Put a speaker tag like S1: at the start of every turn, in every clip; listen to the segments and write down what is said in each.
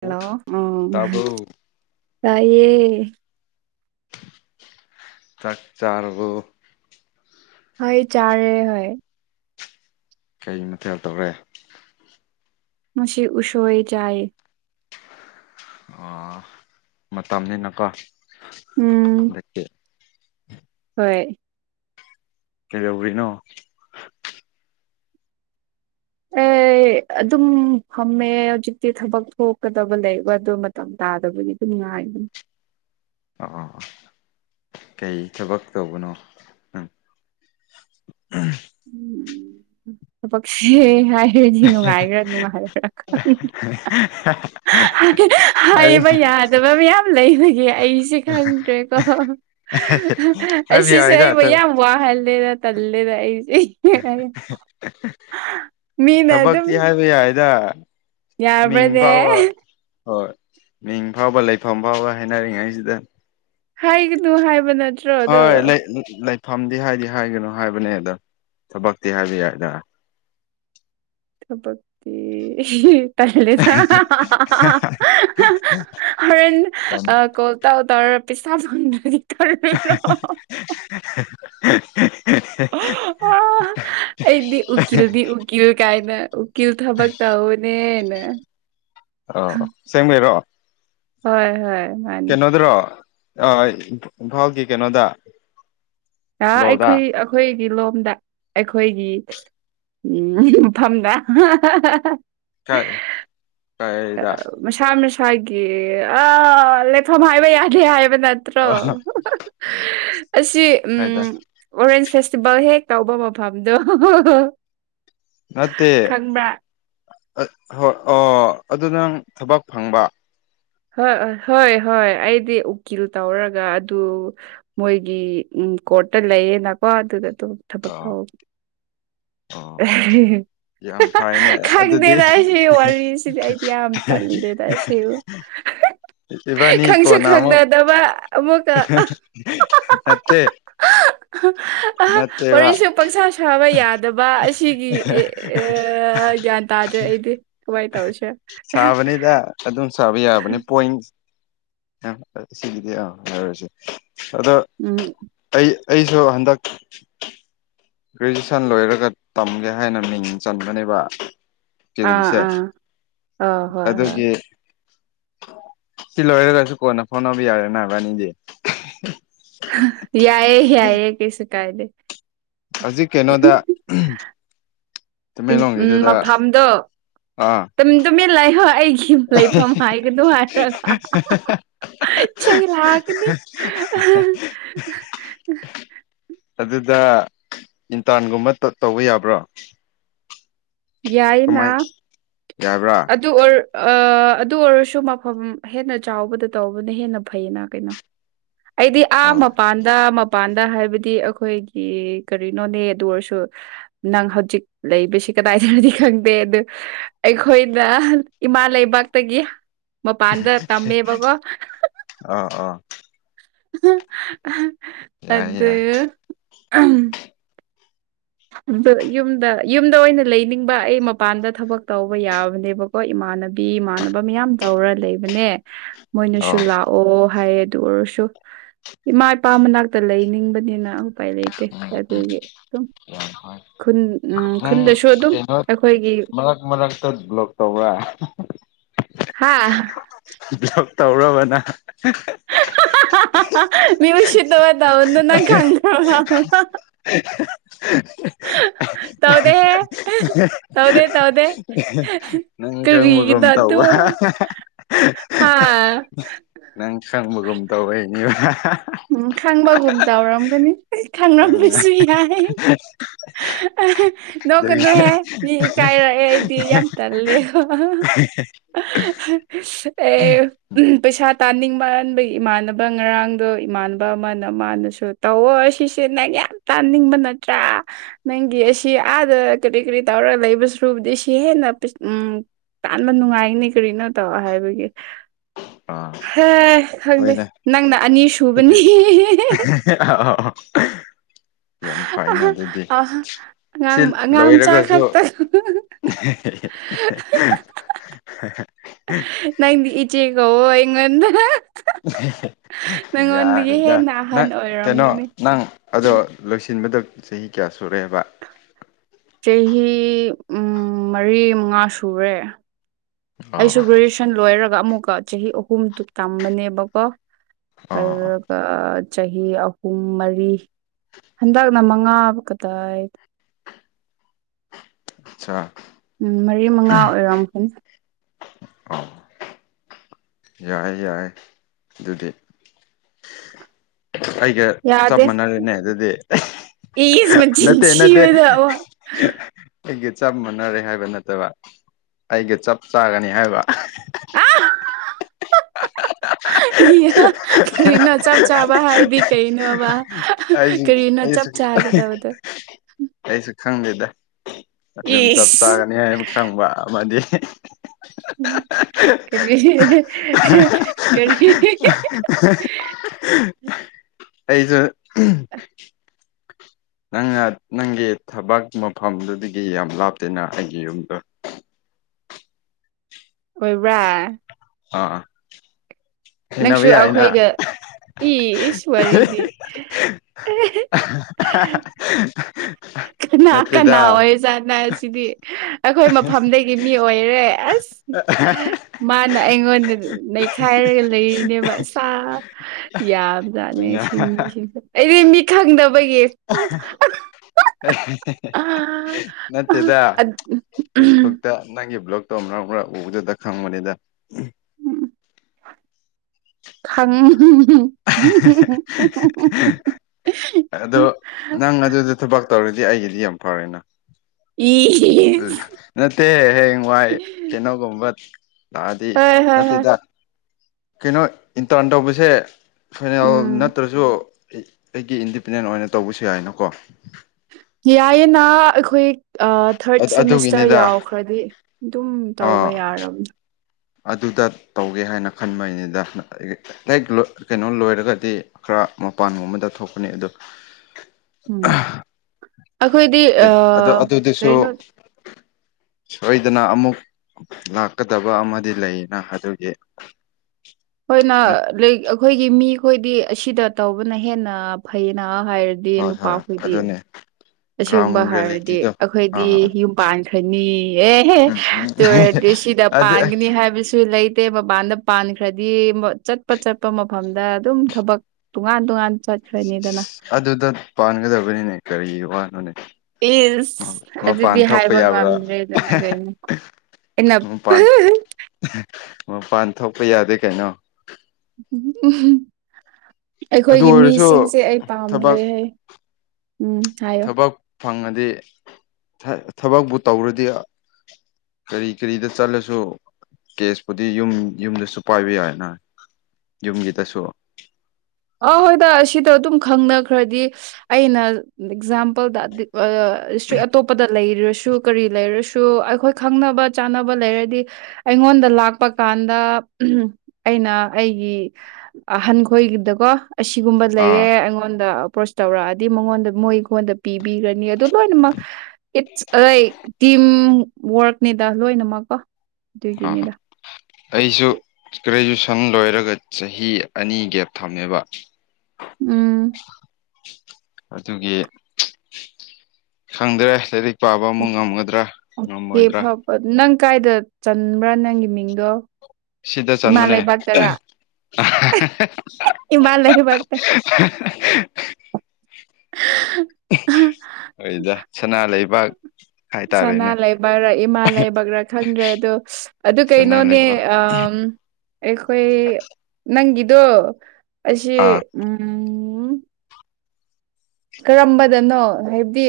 S1: Hello
S2: ꯑꯣ
S1: ꯑꯣ
S2: ꯇꯥꯕ꯭ꯔꯣ
S1: ꯇꯥꯏꯌꯦ
S2: ꯆꯥꯛ ꯆꯥꯔꯕꯣ
S1: ꯍꯣꯏ ꯆꯥꯔꯦ ꯍ
S2: ꯀꯩ ꯃꯊꯦꯜ ꯇꯧꯔꯦ
S1: ꯃꯁꯤꯁꯤ ꯎꯁꯣꯏ ꯆꯥꯏ
S2: ꯑ ꯃꯇꯝꯅꯤꯅꯀꯣ
S1: ꯎꯝ
S2: ꯍꯟꯗꯛꯇꯤ
S1: ꯍꯣꯏ
S2: ꯀꯩꯗꯧꯔꯤꯅꯣ
S1: ꯑ ꯑꯗꯨꯝ ꯐꯝꯃꯦ ꯍꯧꯖꯤꯛꯇꯤ ꯊꯕꯛ ꯊꯣꯛꯀꯗꯕ ꯂꯩꯕ ꯑꯗꯨꯣ ꯃꯇꯝ ꯇꯥꯗꯕꯒꯤ ꯑꯗꯨ ꯅꯨꯡꯉꯥꯏ
S2: ꯑ ꯀꯩ ꯊꯕꯛ ꯇꯧꯕꯅꯣ ꯎꯝ ꯎꯝ [unintelligible] [inaudible]
S1: ꯎꯝ ꯄꯦ ꯍꯥꯏ [inaudible] ꯍꯦꯗꯤ ꯅꯨꯡꯉꯥꯏꯈ꯭ꯔꯥ ꯅꯨꯡꯉꯥꯏꯈ꯭ꯔꯥꯣ ꯍꯥꯏ-ꯍꯥꯏꯕ ꯌꯥꯗꯕ ꯃꯌꯥꯝ ꯂꯩꯕꯒꯤ ꯑꯩꯁꯦ ꯈꯪꯗ꯭ꯔꯦꯀꯣ
S2: ꯍꯥꯏꯕ
S1: ꯑꯁꯤꯁꯦ
S2: ꯌꯥꯏꯗ
S1: ꯑꯩꯕꯨ ꯌꯥꯝ ꯋꯥꯍꯜꯂꯦꯗ ꯇꯜꯂꯦꯗ ꯑꯩꯁꯦ ꯃꯤꯅ ꯑꯗꯨꯝ
S2: ꯊꯕꯛꯇꯤ ꯍꯥꯏꯕ ꯌꯥꯏꯗ ꯃꯤꯡ
S1: ꯌꯥꯕ꯭ꯔꯅꯦ
S2: ꯐꯥꯎꯕ ꯍꯣꯏ ꯃꯤꯡ ꯐꯥꯎꯕ ꯂꯩꯐꯝ ꯐꯥꯎꯕ ꯍꯥꯏꯅꯔꯤꯉꯩꯁꯤꯗ
S1: ꯍꯥꯏꯒꯗꯨ ꯍꯥꯏꯕ ꯅ
S2: ꯍꯣꯏ ꯂꯩ-ꯂꯩꯐꯝꯗꯤ ꯍꯥꯏꯗꯤ ꯍꯥꯏꯒꯅꯨ ꯍꯥꯏꯕꯅꯦ ꯑꯗꯨ ꯊꯕꯛꯇꯤ ꯍꯥꯏꯕ ꯌꯥꯏꯗ
S1: ꯊꯕꯛꯇꯤ ꯇꯜꯂꯦꯗ ꯑꯍꯥꯍꯥ ꯍ ꯍꯣꯔꯦꯟ ꯑ ꯀꯣꯜ ꯇꯧ ꯇꯧꯔꯒ ꯄꯩꯁꯥ ꯐꯪꯗꯔꯗꯤ ꯀꯔꯤ
S2: [unintelligible] [inaudible]
S1: ꯍ ꯑꯥ ꯑꯩꯗꯤ ꯎꯀꯤꯜꯗꯤ ꯎꯀꯤꯜ ꯀꯥꯏꯅ ꯎꯀꯤꯜ ꯊꯕꯛ ꯇꯧꯕꯅꯦꯅ [unintelligible] [inaudible]
S2: ꯑ ꯁꯦꯡꯕꯩꯔꯣ
S1: ꯍꯣꯏ ꯍꯣꯏ ꯍꯣꯏ
S2: ꯀꯩꯅꯣꯗ꯭ꯔꯣ ꯑ ꯏꯝ-ꯏꯝꯐꯥꯜꯒꯤ ꯀꯩꯅꯣꯗ
S1: ꯑ ꯑꯩꯈꯣꯏ
S2: ꯂꯣꯗ
S1: ꯑꯩꯈꯣꯏꯒꯤ ꯂꯣꯝꯗ ꯑꯩꯈꯣꯏꯒꯤ ꯎꯝ ꯅꯣꯏ ꯌꯨꯝꯐꯝꯗ ꯑꯍꯥꯍ
S2: ꯀ ꯀꯩꯗ
S1: ꯃꯁꯥ ꯃꯁꯥꯒꯤ ꯑꯥ ꯂꯩꯐꯝ ꯍꯥꯏꯕ ꯌꯥꯗꯦ ꯍꯥꯏꯕ ꯅꯠꯇ꯭ꯔꯣ
S2: ꯑ
S1: ꯑꯁꯤ
S2: ꯍꯥꯏꯗ
S1: ꯎꯝ ꯑꯣꯔꯦꯟꯁ ꯐꯦꯁꯇꯤꯚꯦꯜ ꯍꯦꯛ ꯇꯧꯕ ꯃꯐꯝꯗꯨ ꯑꯍꯍ
S2: ꯅꯠꯇꯦ ꯑ ꯍꯣꯏ ꯑꯣ ꯑꯗꯨ ꯅꯪ ꯊꯕꯛ ꯐꯪꯕ
S1: ꯍꯣꯏ ꯍꯣꯏ ꯍꯣꯏ ꯑꯩꯗꯤ ꯎꯀꯤꯜ ꯇꯧꯔꯒ ꯑꯗꯨ ꯃꯣꯏꯒꯤ ꯎꯝ ꯀꯣꯔꯠꯇ ꯂꯩꯌꯦꯅꯀꯣ ꯑꯗꯨꯗ ꯑꯗꯨꯝ
S2: ꯑ
S1: ꯊꯕꯛꯇꯣ
S2: ꯑ
S1: ꯑꯍꯦꯍ
S2: ꯌꯥꯝ ꯐꯩꯅꯦ
S1: ꯍꯍꯥ
S2: ꯑꯗꯨꯗꯤ
S1: ꯈꯪꯗꯦꯗ ꯑꯩ ꯁꯤ ꯋꯥꯔꯤꯁꯤꯗꯤ ꯑꯩꯗꯤ ꯌꯥꯝ ꯇꯜꯂꯤꯗ ꯁꯤꯕꯨ
S2: ꯏꯕꯥꯅꯤ
S1: ꯈꯪꯁꯨ
S2: ꯀꯣꯟꯅ ꯑꯃꯨꯛ
S1: ꯈꯪꯅꯗꯕ ꯑꯃꯨꯛꯀ ꯑꯍ
S2: ꯅꯠꯇꯦ
S1: ꯑ ꯑꯍ
S2: ꯅꯠꯇꯦꯕ
S1: ꯋꯥꯔꯤꯁꯨ ꯄꯪꯁꯥ ꯁꯥꯕ ꯌꯥꯗ ꯑ ꯑꯁꯤꯒꯤ ꯑꯦ ꯑ ꯒ꯭ꯌꯥꯟ ꯇꯥꯗ꯭ꯔꯦ ꯑꯩꯗꯤ ꯀꯃꯥꯏꯅ ꯇꯧꯁꯤꯔ
S2: ꯁꯥꯕꯅꯤꯗ ꯑꯗꯨꯝ ꯁꯥꯕ ꯌꯥꯕꯅꯦ ꯄꯣꯏꯟ ꯑ ꯁꯤꯒꯤꯗꯤ ꯑ ꯌꯥꯁꯤ ꯑꯗꯣ
S1: ꯎꯝ [unintelligible] [inaudible]
S2: ꯐꯩ ꯑꯩꯁꯨ ꯍꯟꯗꯛ꯫ ꯒ꯭ꯔꯦꯖꯨꯑꯌꯦꯁꯟ ꯂꯣꯏꯔꯒ ꯇꯝꯒꯦ ꯍꯥꯏꯅ ꯃꯤꯡ ꯆꯟꯕꯅꯦꯕ
S1: ꯑꯥ
S2: ꯀꯤꯂꯣꯒꯤꯁꯦ
S1: ꯑꯥ ꯑ ꯍꯣꯏ ꯍꯣꯏ
S2: ꯑꯗꯨꯒꯤ ꯁꯤ ꯂꯣꯏꯔꯒꯁꯨ ꯀꯣꯟꯅ ꯍꯣꯠꯅꯕꯥ ꯌꯥꯔꯦꯅ ꯅꯕꯥꯅꯤꯗꯤ
S1: ꯌꯥꯏꯑꯌꯦ ꯌꯥꯏꯌꯦꯦ ꯀꯩꯁꯨ ꯀꯥꯏꯗꯦ
S2: ꯍꯧꯖꯤꯛ ꯀꯩꯅꯣꯗ
S1: ꯎꯝ
S2: ꯇꯃꯦꯡꯂꯣꯡꯒꯤꯗꯨꯗ
S1: ꯃꯐꯝꯗꯣ
S2: ꯑꯥ
S1: ꯇꯨꯝ ꯇꯨꯝꯃꯤꯟ ꯂꯩꯍꯣ ꯑꯩꯒꯤ꯫ ꯂꯩꯐꯝ ꯍꯥꯏꯒꯅꯣ ꯍꯥꯏꯔꯒ꯫ ꯆꯩ ꯂꯥꯛꯀꯅꯤ
S2: ꯑꯗꯨꯗ ꯏꯟꯇꯥꯔꯟꯒꯨꯝꯕ ꯇꯧꯕ ꯌꯥꯕ꯭ꯔꯣ꯫
S1: ꯌꯥꯏꯅ
S2: ꯀꯃꯥꯏ ꯌꯥꯕ꯭ꯔꯥ
S1: ꯑꯗꯨ ꯑꯣꯏꯔ ꯑ ꯑꯗꯨ ꯑꯣꯏꯔꯁꯨ ꯃꯐꯝ ꯍꯦꯟꯅ ꯆꯥꯎꯕꯗ ꯇꯧꯕꯅ ꯍꯦꯟꯅ ꯐꯩꯅ ꯀꯩꯅꯣ꯫ ꯑꯩꯗꯤ ꯑꯥ
S2: ꯍꯣꯏ
S1: ꯃꯄꯥꯟꯗ꯫ ꯃꯄꯥꯟꯗ ꯍꯥꯏꯕꯗꯤ ꯑꯩꯈꯣꯏꯒꯤ ꯀꯔꯤꯅꯣꯅꯦ ꯑꯗꯨ ꯑꯣꯏꯔꯁꯨ꯫ ꯅꯪ ꯍꯧꯖꯤꯛ ꯂꯩꯕꯦꯁꯤ꯫ ꯀꯗꯥꯏꯗꯅꯗꯤ ꯈꯪꯗꯦ ꯑꯗꯨ ꯑꯩꯈꯣꯏꯅ ꯏꯃꯥ ꯂꯩꯕꯥꯛꯇꯒꯤ꯫ ꯃ ꯄꯥꯟꯖ ꯇꯃꯤꯃꯦꯕꯒꯣ
S2: ꯑ ꯑꯣ꯫ ꯌꯥꯏ
S1: ꯑꯗꯨ꯫
S2: ꯌꯥꯏ
S1: ꯑ ꯌꯨꯝꯗ ꯌꯨꯝꯗ ꯑꯣꯏꯅ ꯂꯩꯅꯤꯡꯕ ꯑꯩ ꯃꯄꯥꯟꯗ ꯊꯕꯛ ꯇꯧꯕ ꯌꯥꯕꯅꯦꯕ ꯍꯣꯏ ꯏꯃꯥꯟꯅꯕꯤ ꯏꯃꯥꯟꯅꯕ ꯃꯌꯥꯝ ꯇꯧꯔ ꯂꯩꯕꯅꯦ ꯃꯣꯏꯅꯁꯨ
S2: ꯑꯣ
S1: ꯂꯥꯛꯑꯣ ꯑꯣ ꯍꯥꯏꯌꯦ ꯑꯗꯨ ꯑꯣꯏꯔꯁꯨ ꯏꯃꯥ ꯏꯄꯥ ꯃꯅꯥꯛꯇ ꯂꯩꯅꯤꯡꯕꯅꯤꯅ ꯄꯥꯏ ꯂꯩ ꯂꯩꯇ
S2: ꯎꯝ
S1: ꯑꯗꯨꯦ
S2: ꯅꯪ
S1: ꯑꯗꯨꯝ
S2: ꯀꯩꯅꯣ
S1: ꯑꯩꯈꯣꯏꯒꯤ
S2: ꯃꯔꯛ꯫ ꯃꯔꯛꯇ ꯕ꯭ꯂꯣꯛ ꯇꯧꯕ
S1: ꯍꯥꯥ
S2: ꯣꯛ ꯇꯧꯔꯕꯅ
S1: ꯃꯤ ꯎꯁꯤꯠꯇꯥꯕ ꯇꯧꯅꯨ ꯅꯪ ꯈꯪꯕꯔꯥ
S2: [unintelligible]
S1: [unintelligible] ꯇꯧꯗꯦꯍꯦ ꯇꯧꯗꯦ ꯇꯧꯗꯦ
S2: ꯅꯪ ꯈꯪꯕꯒꯨꯝ ꯇꯧꯕ꯫ [unintelligible]
S1: ꯍꯥꯥ
S2: ꯅꯪ ꯁꯪꯕꯒꯨꯝ ꯇꯧꯏꯅꯦꯕ
S1: ꯎꯝ ꯈꯪꯕꯒꯨꯝ ꯇꯧꯔꯝꯒꯅꯤ
S2: ꯑꯗꯨꯒꯤ
S1: ꯈꯪꯂꯝꯝꯕꯁꯨ ꯌꯥꯏ
S2: [unintelligible]
S1: ꯅꯣꯛ ꯀꯩꯅꯨꯍꯦ ꯃꯤ ꯏꯀꯥꯏꯔꯛꯑꯦ ꯑꯩꯗꯤ ꯌꯥꯝ ꯇꯜꯂꯦ [unintelligible] ꯄꯩꯁꯥ ꯇꯥꯅꯤꯡꯕ ꯍꯟꯕꯒꯤ ꯏꯃꯥꯟꯅꯕ ꯉꯔꯥꯡꯗꯣ ꯏꯃꯥꯟꯅꯕ ꯑꯃꯅ ꯃꯥꯅꯁꯨ ꯇꯧꯋ ꯁꯤꯁꯦ ꯅꯪ ꯌꯥꯝ ꯇꯥꯅꯤꯡꯕ ꯅꯠꯇ꯭ꯔꯥ ꯅꯪꯒꯤ ꯑꯁꯤ ꯑꯥꯗ ꯀꯔꯤ ꯀꯔꯤ ꯇꯧꯔꯒ ꯂꯩꯕ ꯁꯨꯕꯗꯤ ꯁꯤ ꯍꯦꯟꯅ ꯎꯝ꯫ ꯇꯥꯟꯕ ꯅꯨꯡꯉꯥꯏꯅꯤ ꯀꯔꯤꯅꯣ ꯇꯧ ꯍꯥꯏꯕꯒꯤ꯫
S2: ꯑꯥ
S1: ꯍꯦ ꯈꯪꯗꯦ
S2: ꯍꯣꯏꯅꯦ
S1: ꯅꯪꯅ ꯑꯅꯤ ꯁꯨꯕꯅꯤ [inaudible]
S2: ꯌꯥꯝ ꯐꯥꯏꯅ ꯑꯗꯨꯗꯤ
S1: ꯑ
S2: ꯁꯤ
S1: ꯑꯉꯥꯡ ꯑꯉꯥꯡ ꯃꯆꯥ
S2: ꯂꯣꯏꯔꯒꯁꯨ꯫
S1: ꯈꯛꯇ
S2: [unintelligible]
S1: ꯅꯪꯗꯤ ꯏꯆꯦ ꯀꯧꯕ ꯑꯩꯡꯉꯣꯟꯗ
S2: ꯌꯥꯔꯗ
S1: ꯍꯦꯟꯅ ꯑꯍꯟ
S2: ꯅꯪ ꯀꯩꯅꯣ
S1: ꯑꯣꯏꯔꯝꯒꯅꯤ
S2: ꯅꯪ ꯑꯗꯣ ꯂꯣꯏꯁꯤꯟꯕꯗ ꯆꯍꯤ ꯀꯌꯥ ꯁꯨꯔꯦ ꯍꯥꯏꯕ꯫
S1: ꯆꯍꯤ ꯎꯝ ꯃꯔꯤ ꯃꯉꯥ ꯁꯨꯔꯦ꯫ ꯑꯩꯁꯨ
S2: ꯑꯣ
S1: ꯒ꯭ꯔꯦꯖꯨꯑꯦꯁꯟ ꯂꯣꯏꯔꯒ ꯑꯃꯨꯛꯀ ꯆꯍꯤ ꯑꯍꯨꯝ ꯇ ꯇꯝꯕꯅꯦꯕꯀꯣ꯫
S2: ꯑꯥ ꯑꯥ
S1: ꯆꯍꯤ ꯑꯍꯨꯝ ꯃꯔꯤ ꯍꯟꯗꯛꯅ ꯃꯉꯥ ꯀꯗꯥꯏ
S2: ꯑꯆꯥ
S1: ꯎꯝ ꯃꯔꯤ ꯃꯉꯥ ꯑꯣꯏꯔꯝꯒꯅꯤ꯫
S2: ꯑꯥ ꯌꯥꯏ ꯌꯥꯏꯦ ꯑꯗꯨꯗꯤ ꯑꯩꯒ ꯆꯞ
S1: ꯌꯥꯗꯦ
S2: ꯃꯥꯟꯅꯔꯦꯅꯦ ꯑꯗꯨꯗꯤ꯫
S1: ꯏꯁ ꯃꯆꯤꯟ
S2: ꯅꯠꯇꯦ ꯅꯠꯇꯦ꯫
S1: ꯊꯤꯕꯗ ꯑꯃ
S2: ꯑꯩꯒ ꯆꯞ ꯃꯥꯟꯅꯅꯔꯦ ꯍꯥꯏꯕ ꯅꯠꯇꯕ ꯑꯩꯒ ꯆꯞ ꯆꯥꯔꯅꯤ ꯍꯥꯏꯕ꯫ [unintelligible]
S1: ꯏ ꯀꯔꯤꯅꯣ ꯆꯞ ꯆꯥꯕ ꯍꯥꯏꯗꯤ ꯀꯩꯅꯣꯕ
S2: ꯑꯩꯁꯨ
S1: ꯀꯔꯤꯅꯣ ꯆꯞ
S2: ꯑꯩꯁꯨ
S1: ꯆꯒꯗꯥꯎꯗ
S2: ꯑꯩꯁꯨ ꯈꯪꯗꯦꯗ ꯑꯗꯨꯝ ꯆꯞ
S1: ꯏꯁ
S2: ꯆꯥꯒꯅꯤ ꯍꯥꯏꯕ ꯈꯪꯕ ꯑꯃꯗꯤ
S1: ꯎꯝ ꯀꯔꯤ꯫ ꯀꯔꯤ
S2: ꯑꯩꯁꯨ꯫ ꯅꯪꯅ ꯅꯪꯒꯤ ꯊꯕꯛ ꯃꯐꯝꯗꯨꯗꯒꯤ ꯌꯥꯝ ꯂꯥꯞꯇꯦꯅ ꯑꯩꯒꯤ ꯌꯨꯝꯗꯣ꯫
S1: ꯑꯣꯏꯕ꯭ꯔꯥ
S2: ꯑꯥ ꯑ
S1: ꯅꯪꯁꯨ ꯑꯩꯈꯣꯏꯗ ꯏꯁꯨ ꯋꯥꯔꯤꯔꯤꯗꯤ
S2: ꯑꯍꯑꯍꯥ [inaudible]
S1: ꯀꯅꯥ ꯀꯅꯥ ꯑꯣꯏ ꯖꯥꯠꯅ ꯁꯤꯗꯤ ꯑꯩꯈꯣꯏ ꯃꯐꯝꯗꯒꯤ ꯃꯤ ꯑꯣꯏꯔꯦ ꯑꯁ
S2: ꯑ꯫
S1: ꯃꯥꯅ ꯑꯩꯉꯣꯟꯗꯒ ꯅꯩꯈꯥꯏꯔꯒ ꯂꯩꯔꯤꯅꯦꯕ ꯁꯥ꯫ ꯌꯥꯕꯖꯥꯠꯅꯦ
S2: ꯍꯣꯏꯅꯦ
S1: ꯁꯤ ꯃꯤꯁꯤꯡꯁꯦ ꯑꯩꯗꯤ ꯃꯤ ꯈꯪꯗꯕꯒꯤ꯫ ꯑꯥ
S2: ꯅꯠꯇꯦꯗ
S1: ꯑꯠ
S2: ꯐꯦꯁꯕꯨꯛ ꯅꯪꯒꯤ ꯕ꯭ꯂꯣꯛ ꯇꯧꯅꯕ꯭ꯔꯥ ꯎꯕꯗꯨꯗ ꯈꯪꯕꯅꯤꯗ
S1: ꯈꯪ꯫
S2: ꯑꯗꯣ ꯅꯪ ꯑꯗꯨꯗ ꯊꯕꯛ ꯇꯧꯔꯗꯤ ꯑꯩꯒꯤꯗꯤ ꯌꯥꯝ ꯐꯔꯦꯅ
S1: [inaudible]
S2: ꯅꯠꯇꯦ ꯍꯌꯦꯡ ꯋꯥꯏ ꯀꯩꯅꯣꯒꯨꯝꯕ ꯂꯥꯛꯑꯗꯤ
S1: ꯍꯣꯏ ꯍꯣꯏ ꯍꯣꯏ
S2: ꯅꯠꯇꯦꯗ ꯀꯩꯅꯣ ꯏꯟꯇꯥꯔꯟ ꯇꯧꯕꯁꯦ ꯐꯥꯏꯅꯦꯜ
S1: ꯎꯝ
S2: ꯅꯠꯇ꯭ꯔꯁꯨ ꯑꯩ ꯑꯩꯒꯤ ꯏꯟꯗꯤꯄꯦꯟꯗꯦꯟ ꯑꯣꯏꯅ ꯇꯧꯕꯁꯨ ꯌꯥꯏꯅꯀꯣ
S1: ꯌꯥꯏꯌꯦꯅ ꯑꯩꯈꯣꯏ ꯊꯔꯠ ꯁꯦꯃꯤꯁꯇꯔ
S2: ꯑꯗꯨꯒꯤꯅꯤꯗ
S1: ꯌꯥꯎ ꯈꯔꯗꯤ ꯑꯗꯨꯝ ꯇꯧꯕ
S2: ꯑꯥ
S1: ꯌꯥꯔꯕꯅꯦ꯫
S2: ꯑꯗꯨꯗ ꯇꯧꯒꯦ ꯍꯥꯏꯅ ꯈꯟꯕꯩꯅꯤꯗ꯫ ꯂꯥꯏꯔꯤꯛ ꯀꯩꯅꯣ ꯂꯣꯏꯔꯒꯗꯤ ꯈꯔ ꯃꯄꯥꯟꯒꯕꯗ ꯊꯣꯛꯄꯅꯦ ꯑꯗꯨꯣ
S1: ꯎꯝ ꯑꯩꯈꯣꯏꯗꯤ ꯑ
S2: ꯑꯗꯣ ꯑꯗꯨꯗꯁꯨ
S1: ꯀꯔꯤꯅꯣ
S2: ꯁꯣꯏꯗꯅ ꯑꯃꯨꯛ ꯂꯥꯛꯀꯗꯕ ꯑꯃꯗꯤ ꯂꯩꯅ ꯑꯗꯨꯒꯤ
S1: ꯍꯈꯣꯏꯅꯛ
S2: ꯅꯠ
S1: ꯑꯩꯈꯣꯏꯒꯤ ꯃꯤꯈꯣꯏꯗꯤ ꯑꯁꯤꯗ ꯇꯧꯕꯅ ꯍꯦꯟꯅ ꯐꯩꯌꯦꯅ ꯍꯥꯏꯔꯒꯦ ꯗꯤ
S2: ꯍꯣꯏ ꯍꯣꯏ
S1: ꯅꯨꯄꯥꯈꯣꯏꯗꯤ
S2: ꯑꯗꯨꯅꯦ
S1: ꯑꯁꯦꯡꯕ
S2: ꯒ꯭ꯔꯥꯎꯟ
S1: ꯍꯥꯏꯔꯗꯤ
S2: ꯔꯤꯌꯦꯂꯤꯇꯤꯗꯣ
S1: ꯑꯩꯈꯣꯏꯗꯤ
S2: ꯑꯥ
S1: ꯌꯨꯝ ꯄꯥꯟꯈ꯭ꯔꯅꯤ ꯑꯦꯍꯦ
S2: ꯎꯝ ꯎꯝ
S1: ꯑꯗꯨꯑꯣꯏꯔꯗꯤ ꯁꯤꯗ
S2: ꯑꯗꯨ
S1: ꯄꯥꯟꯒꯅꯤ ꯍꯥꯏ꯫ ꯍꯥꯏꯕꯁꯨ ꯂꯩꯇꯦ ꯃꯄꯥꯟꯗ ꯄꯥꯟꯈ꯭ꯔꯗꯤ ꯆꯠꯄ ꯆꯠꯄ ꯃꯐꯝꯗ ꯑꯗꯨꯝ ꯊꯕꯛ ꯇꯨꯡ ꯑ ꯑꯗꯨ ꯆ
S2: ꯑꯗꯨꯗ ꯄꯥꯟꯒꯗꯕꯅꯤꯅꯦ ꯀꯔꯤ ꯋꯥꯅꯣꯅꯦ
S1: ꯑꯦꯁ ꯑꯗꯨꯗꯤ
S2: ꯃꯄꯥꯟ ꯊꯣꯛꯄ
S1: ꯍꯥꯏꯕ
S2: ꯌꯥꯕ꯭ꯔꯥ
S1: ꯉꯝꯗ꯭ꯔꯦꯗꯅ ꯀꯩꯅꯤ ꯏꯟꯅ
S2: ꯃꯄꯥꯟ ꯃꯄꯥꯟ ꯊꯣꯛꯄ ꯌꯥꯗꯦ ꯀꯩꯅꯣ
S1: ꯎ
S2: ꯑꯗꯨ
S1: ꯑꯩꯈꯣꯏꯒꯤ
S2: ꯑꯣꯏꯔꯁꯨ
S1: ꯃꯤꯁꯤꯡꯁꯦ ꯑꯩ
S2: ꯊꯕꯛ
S1: ꯄꯥꯝꯗ꯭ꯔꯦꯍ
S2: ꯊꯕꯛ ꯐꯪꯉꯗꯤ ꯊ ꯊꯕꯛꯄꯨ ꯇꯧꯔꯗꯤ꯫ ꯀꯔꯤ ꯀꯔꯤꯗ ꯆꯠꯂꯁꯨ꯫ ꯀꯦꯁꯄꯨꯗꯤ ꯌꯨꯝ ꯌꯨꯝꯗꯁꯨ ꯄꯥꯏꯕ ꯌꯥꯏꯅ ꯌꯨꯝꯒꯤꯗꯁꯨ꯫
S1: ꯑ ꯍꯣꯏꯗ ꯁꯤꯗꯣ ꯑꯗꯨꯝ ꯈꯪꯅꯈ꯭ꯔꯗꯤ ꯑꯩꯅ ꯑꯦꯛꯖꯥꯝꯄꯜꯗ ꯗꯤꯁꯇ꯭ꯔꯤꯛ ꯑꯇꯣꯞꯄꯗ ꯂꯩꯔꯁꯨ ꯀꯔꯤ ꯂꯩꯔꯁꯨ ꯑꯩꯈꯣꯏ ꯈꯪꯅꯕ ꯆꯥꯟꯅꯕ ꯂꯩꯔꯗꯤ ꯑꯩꯉꯣꯟꯗ ꯂꯥꯛꯄ ꯀꯥꯟꯗ ꯑꯩꯅ ꯑꯩꯒꯤ ꯑꯍꯟꯒ ꯍꯣꯏꯒꯗꯒ ꯀꯣ ꯑꯁꯤꯒꯨꯝꯕ ꯂꯩꯌꯦ
S2: ꯑꯥ
S1: ꯑꯩꯉꯣꯟꯗ ꯑꯦꯄ꯭ꯔꯣꯁ ꯇꯧꯔꯛꯑꯗꯤ ꯃꯉꯣꯟꯗ ꯃꯣꯏ ꯑꯩꯉꯣꯟꯗ ꯄꯤꯕꯤꯈ꯭ꯔꯅꯤ ꯑꯗꯨꯝ ꯂꯣꯏꯅꯃꯛ ꯏꯠꯁ ꯑꯗꯩ ꯇꯤꯝ ꯋꯥꯔꯛꯅꯤꯗ ꯂꯣꯏꯅꯃꯛꯀꯣ
S2: ꯑꯥ
S1: ꯑꯗꯨꯒꯤꯅꯦꯗ
S2: ꯑꯩꯁꯨ ꯒ꯭ꯔꯦꯖꯨꯑꯦꯁꯟ ꯂꯣꯏꯔꯒ ꯆꯍꯤ ꯑꯅꯤ ꯒꯦꯞ ꯊꯝꯃꯦꯕ
S1: ꯎꯝ
S2: ꯑꯗꯨꯒꯤ ꯈꯪꯗ꯭ꯔꯦ ꯂꯥꯏꯔꯤꯛ ꯄꯥꯕ ꯑꯃꯨꯛ ꯉꯝꯒꯗ꯭ꯔꯥ ꯉꯝꯃꯣꯏꯗ꯭ꯔꯥ
S1: ꯑꯣ ꯅꯪ ꯀꯥꯏꯗ ꯆꯟꯕ꯭ꯔꯥ ꯅꯪꯒꯤ ꯃꯤꯡꯗꯣ
S2: ꯁꯤꯗ
S1: ꯏꯃꯥ
S2: ꯆꯟꯕꯅꯦ
S1: ꯂꯩꯕꯥꯛꯇꯔꯥ ꯏꯃꯥ ꯂꯩꯕꯥꯛꯇ [inaudible]
S2: ꯍꯣꯏꯗ ꯁꯅꯥ ꯂꯩꯕꯥꯛ꯫
S1: ꯁꯅꯥ
S2: ꯍꯥꯏꯇꯥꯔꯦꯅꯦ
S1: ꯂꯩꯕꯔꯥ ꯏꯃꯥ ꯂꯩꯕꯒꯔꯥ ꯈꯪꯗ꯭ꯔꯦ ꯑꯗꯣ ꯑꯗꯨ
S2: ꯁꯅꯥ
S1: ꯀꯩꯅꯣꯅꯦ
S2: ꯂꯩꯕꯥꯛ
S1: ꯑ ꯑꯩꯈꯣꯏ ꯅꯪꯒꯤꯗꯣ ꯑꯁꯤ
S2: ꯑꯥ
S1: ꯀꯔꯝꯕꯗꯅꯣ ꯍꯥꯏꯕꯗꯤ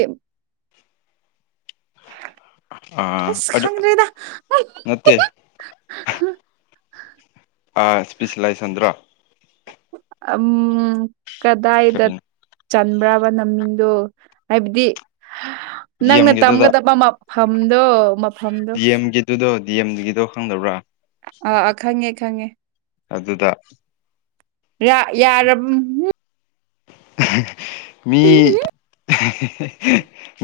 S2: ꯑꯥ
S1: ꯑꯁ
S2: ꯑꯗꯨ
S1: ꯈꯪꯗ꯭ꯔꯦꯗ
S2: ꯅꯠꯇꯦ ꯏꯁꯄꯤꯁꯂꯥꯏꯁꯟꯗ꯭ꯔꯣ
S1: ꯎꯝ ꯀꯗꯥ ꯏꯗ
S2: ꯀꯔꯤꯅꯣ
S1: ꯆꯟꯕ꯭ꯔꯕ ꯅꯃꯤꯡꯗꯣ ꯍꯥꯏꯕꯗꯤ
S2: ꯗꯤ
S1: ꯅꯪꯅ
S2: ꯑꯦꯝꯒꯤꯗꯨꯗ
S1: ꯇꯝꯒꯗꯕ ꯐꯝꯗꯣ
S2: ꯗꯤ ꯑꯦꯝꯒꯤꯗꯨꯗꯣ ꯗꯤ ꯑꯦꯝꯒꯤꯗꯣ ꯈꯪꯗꯕ꯭ꯔꯥ
S1: ꯑꯥ ꯈꯪꯉꯦ ꯈꯪꯉꯦ꯫
S2: ꯑꯗꯨꯗ꯫
S1: ꯌꯥ ꯌꯥꯔꯕ꯫
S2: ꯑꯍꯤ [inaudible] ꯃꯤ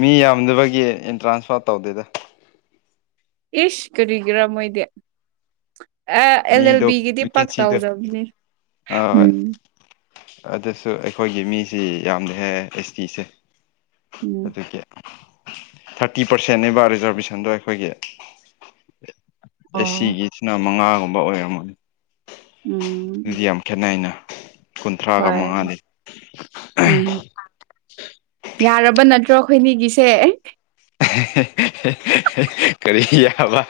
S2: ꯃꯤ ꯌꯥꯝꯗꯕꯒꯤ ꯑꯦꯟꯇ꯭ꯔꯥꯟꯁꯐꯥꯔ ꯇꯧꯗꯦꯗ
S1: ꯏꯁ ꯀꯔꯤꯒꯤꯔꯥ ꯃꯣꯏꯗꯤ꯫ ꯑꯦ ꯑꯦꯜ ꯑꯦꯜ
S2: ꯃꯤꯗꯣ
S1: ꯕꯤꯒꯤꯗꯤ ꯄꯛ
S2: ꯚꯦꯀꯦꯟꯁꯤꯗꯣ
S1: ꯇꯎꯗꯕꯅꯦ
S2: ꯑꯥ
S1: ꯎꯝ
S2: ꯑꯗꯨꯁꯨ ꯑꯩꯈꯣꯏꯒꯤ ꯃꯤꯁꯤ ꯌꯥꯝꯅ ꯍꯦꯛꯦ ꯑꯩꯁ ꯇꯤꯁꯦ
S1: ꯎꯝ
S2: ꯑꯗꯨꯒꯤ꯫ ꯊꯥꯔꯇꯤ ꯄꯥꯔꯁꯦꯟꯅꯕ ꯔꯤꯖꯥꯔꯕꯦꯁꯟꯗꯣ ꯑꯩꯈꯣꯏꯒꯤ ꯑꯦ
S1: ꯑꯣ
S2: ꯁꯤꯒꯤ ꯁꯤꯅ ꯃꯉꯥꯒꯨꯝꯕ ꯑꯣꯏꯔꯝꯃꯅꯤ
S1: ꯎꯝ
S2: ꯑꯗꯨꯗꯤ ꯌꯥꯝ ꯈꯦꯠꯅꯩꯅ꯫ ꯀꯨꯟꯊ꯭ꯔꯥꯒ
S1: ꯍꯣꯏ
S2: ꯃꯉꯥꯗꯤ
S1: ꯎꯝ ꯌꯥꯔꯕ ꯅꯠꯇ꯭ꯔꯣ ꯑꯩꯈꯣꯏꯅꯤꯒꯤꯁꯦ
S2: ꯀꯔꯤ ꯌꯥꯕ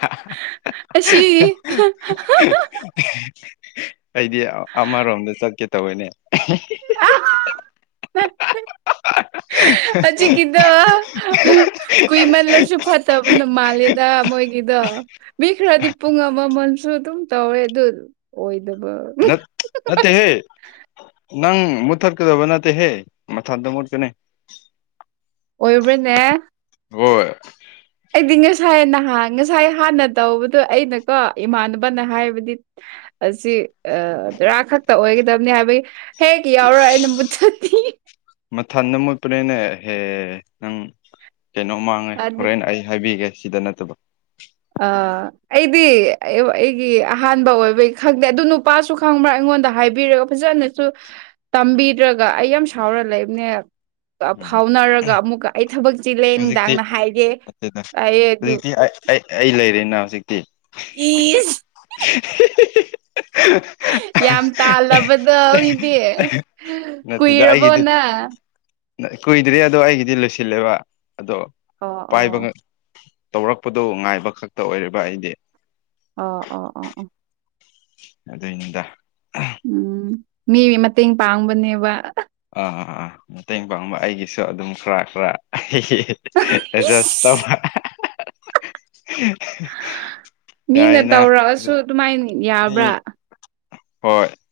S1: ꯑꯁꯤ
S2: [inaudible] ꯑꯩꯗꯤ ꯑꯃꯔꯣꯝꯗ ꯆꯠꯀꯦ ꯇꯧꯋꯦꯅꯦ꯫
S1: ꯍꯧꯖꯤ ꯀꯤꯗꯣ ꯀꯏꯃꯜꯂꯣꯁꯨ ꯐꯠꯇ ꯁꯕꯅ ꯃꯥꯂꯦꯗ ꯃꯣꯏꯒꯗꯣ ꯃꯤ ꯈꯔꯗꯤ ꯄꯨꯡ ꯑꯃꯃꯜꯁꯨ ꯑꯗꯨꯝ ꯇꯧꯋꯦ ꯑꯗꯨ ꯑꯣꯏꯗꯕ
S2: ꯅꯠ ꯅꯠꯇꯦꯍꯦ꯫ ꯅꯪ ꯃꯨꯠꯊꯠꯀꯗꯕ ꯅꯠꯇꯦꯍꯦ ꯃꯊꯟꯇ ꯃꯨꯠꯀꯅꯤ
S1: ꯑꯣꯏꯕ꯭ꯔꯥꯅꯦ
S2: ꯑꯣ
S1: ꯑꯩꯗꯤ ꯉꯁꯥꯏ ꯅꯍꯥꯟ ꯉꯁꯥꯏ ꯍꯥꯟꯅ ꯇꯧꯕꯗꯣ ꯑꯩꯅꯀꯣ ꯏꯃꯥꯟꯅꯕꯅ ꯍꯥꯏꯕꯗꯤ ꯑꯁꯤ ꯑ ꯔꯥ ꯈꯛꯇ ꯑꯣꯏꯒꯗꯕꯅꯤ ꯍꯥꯏꯕꯒꯤ꯫ ꯍꯦꯛ ꯌꯥꯎꯔꯑꯥ ꯑꯩꯅꯥ ꯃꯨꯠꯊꯠꯅꯤ
S2: ꯃꯊꯟ ꯑꯃ ꯃꯣꯠꯄꯅꯦꯦꯅꯦꯍꯦ ꯅꯪ ꯀꯩꯅꯣꯃꯥꯡ ꯉꯥꯏ
S1: ꯑꯗꯨ
S2: ꯍꯣꯔꯦꯟ ꯑꯩ ꯍꯥꯏꯕꯤꯒꯦ ꯁꯤꯗ ꯅꯠꯇꯕꯣ
S1: ꯑꯥ ꯑꯩꯗꯤ ꯑꯩꯒꯤ ꯑꯍꯥꯟꯕ ꯑꯣꯏꯕꯒꯤ ꯈꯪꯗꯦ ꯑꯗꯨ ꯅꯨꯄꯥꯁꯨ ꯈꯪꯕ꯭ꯔꯥ ꯑꯩꯉꯣꯟꯗ ꯍꯥꯏꯕꯤꯔꯒ ꯐꯖꯅꯁꯨ ꯇꯝꯕꯤꯗ꯭ꯔꯒ ꯑꯩ ꯌꯥꯝ ꯁꯥꯎꯔ ꯂꯩꯕꯅꯦ
S2: ꯎꯝ
S1: ꯐꯥꯎꯅꯔꯒ ꯑꯃꯨꯛꯀ꯫ ꯑꯩ ꯊꯕꯛ ꯆꯤꯂꯦ
S2: ꯍꯧꯖꯤꯛꯇꯤ
S1: ꯅꯨꯡꯗꯥꯡꯅ ꯍꯥꯏꯒꯦ
S2: ꯅꯠꯇꯦꯗ
S1: ꯑꯩ ꯑꯗꯨ
S2: ꯍꯧꯖꯤꯛꯇꯤ ꯑꯩ ꯑꯩ ꯑꯩ ꯂꯩꯔꯦꯅ ꯍꯧꯖꯤꯛꯇꯤ
S1: ꯏꯗ [unintelligible] [inaudible]
S2: [unintelligible] [inaudible]
S1: ꯌꯥꯝ ꯇꯥꯜꯂꯕꯗꯣ ꯃꯤꯗꯤ ꯀꯨꯏꯔꯕꯣꯅ
S2: ꯀꯨꯏꯗ꯭ꯔꯦ ꯑꯗꯣ ꯑꯩꯒꯤꯗꯤ ꯂꯣꯏꯁꯤꯜꯂꯦꯕ ꯑꯗꯣ
S1: ꯑꯣ
S2: ꯄꯥꯏꯕ
S1: ꯑꯣ
S2: ꯇꯧꯔꯛꯄꯗꯣ ꯉꯥꯏꯕ ꯈꯛꯇ ꯑꯣꯏꯔꯤꯕ ꯑꯩꯗꯤ
S1: ꯑꯣ ꯑꯣ ꯑꯣ ꯑꯣ
S2: ꯑꯗꯨꯏꯅꯤꯗ
S1: ꯎꯝ ꯃꯤ ꯃꯇꯦꯡ ꯄꯥꯡꯕꯅꯦꯕ
S2: ꯑꯥ ꯑꯥ ꯑꯥ ꯃꯇꯦꯡ ꯄꯥꯡꯕ ꯑꯩꯒꯤꯁꯨ ꯑꯗꯨꯝ ꯈꯔ ꯈꯔ ꯖ ꯑꯁ ꯇ [unintelligible] [inaudible]
S1: ꯃꯤꯅ ꯇꯧꯔꯛꯑꯁꯨ ꯑꯗꯨꯃꯥꯏꯅ
S2: ꯃꯤ
S1: ꯌꯥꯕ꯭ꯔꯥ
S2: ꯍꯣꯏ [inaudible]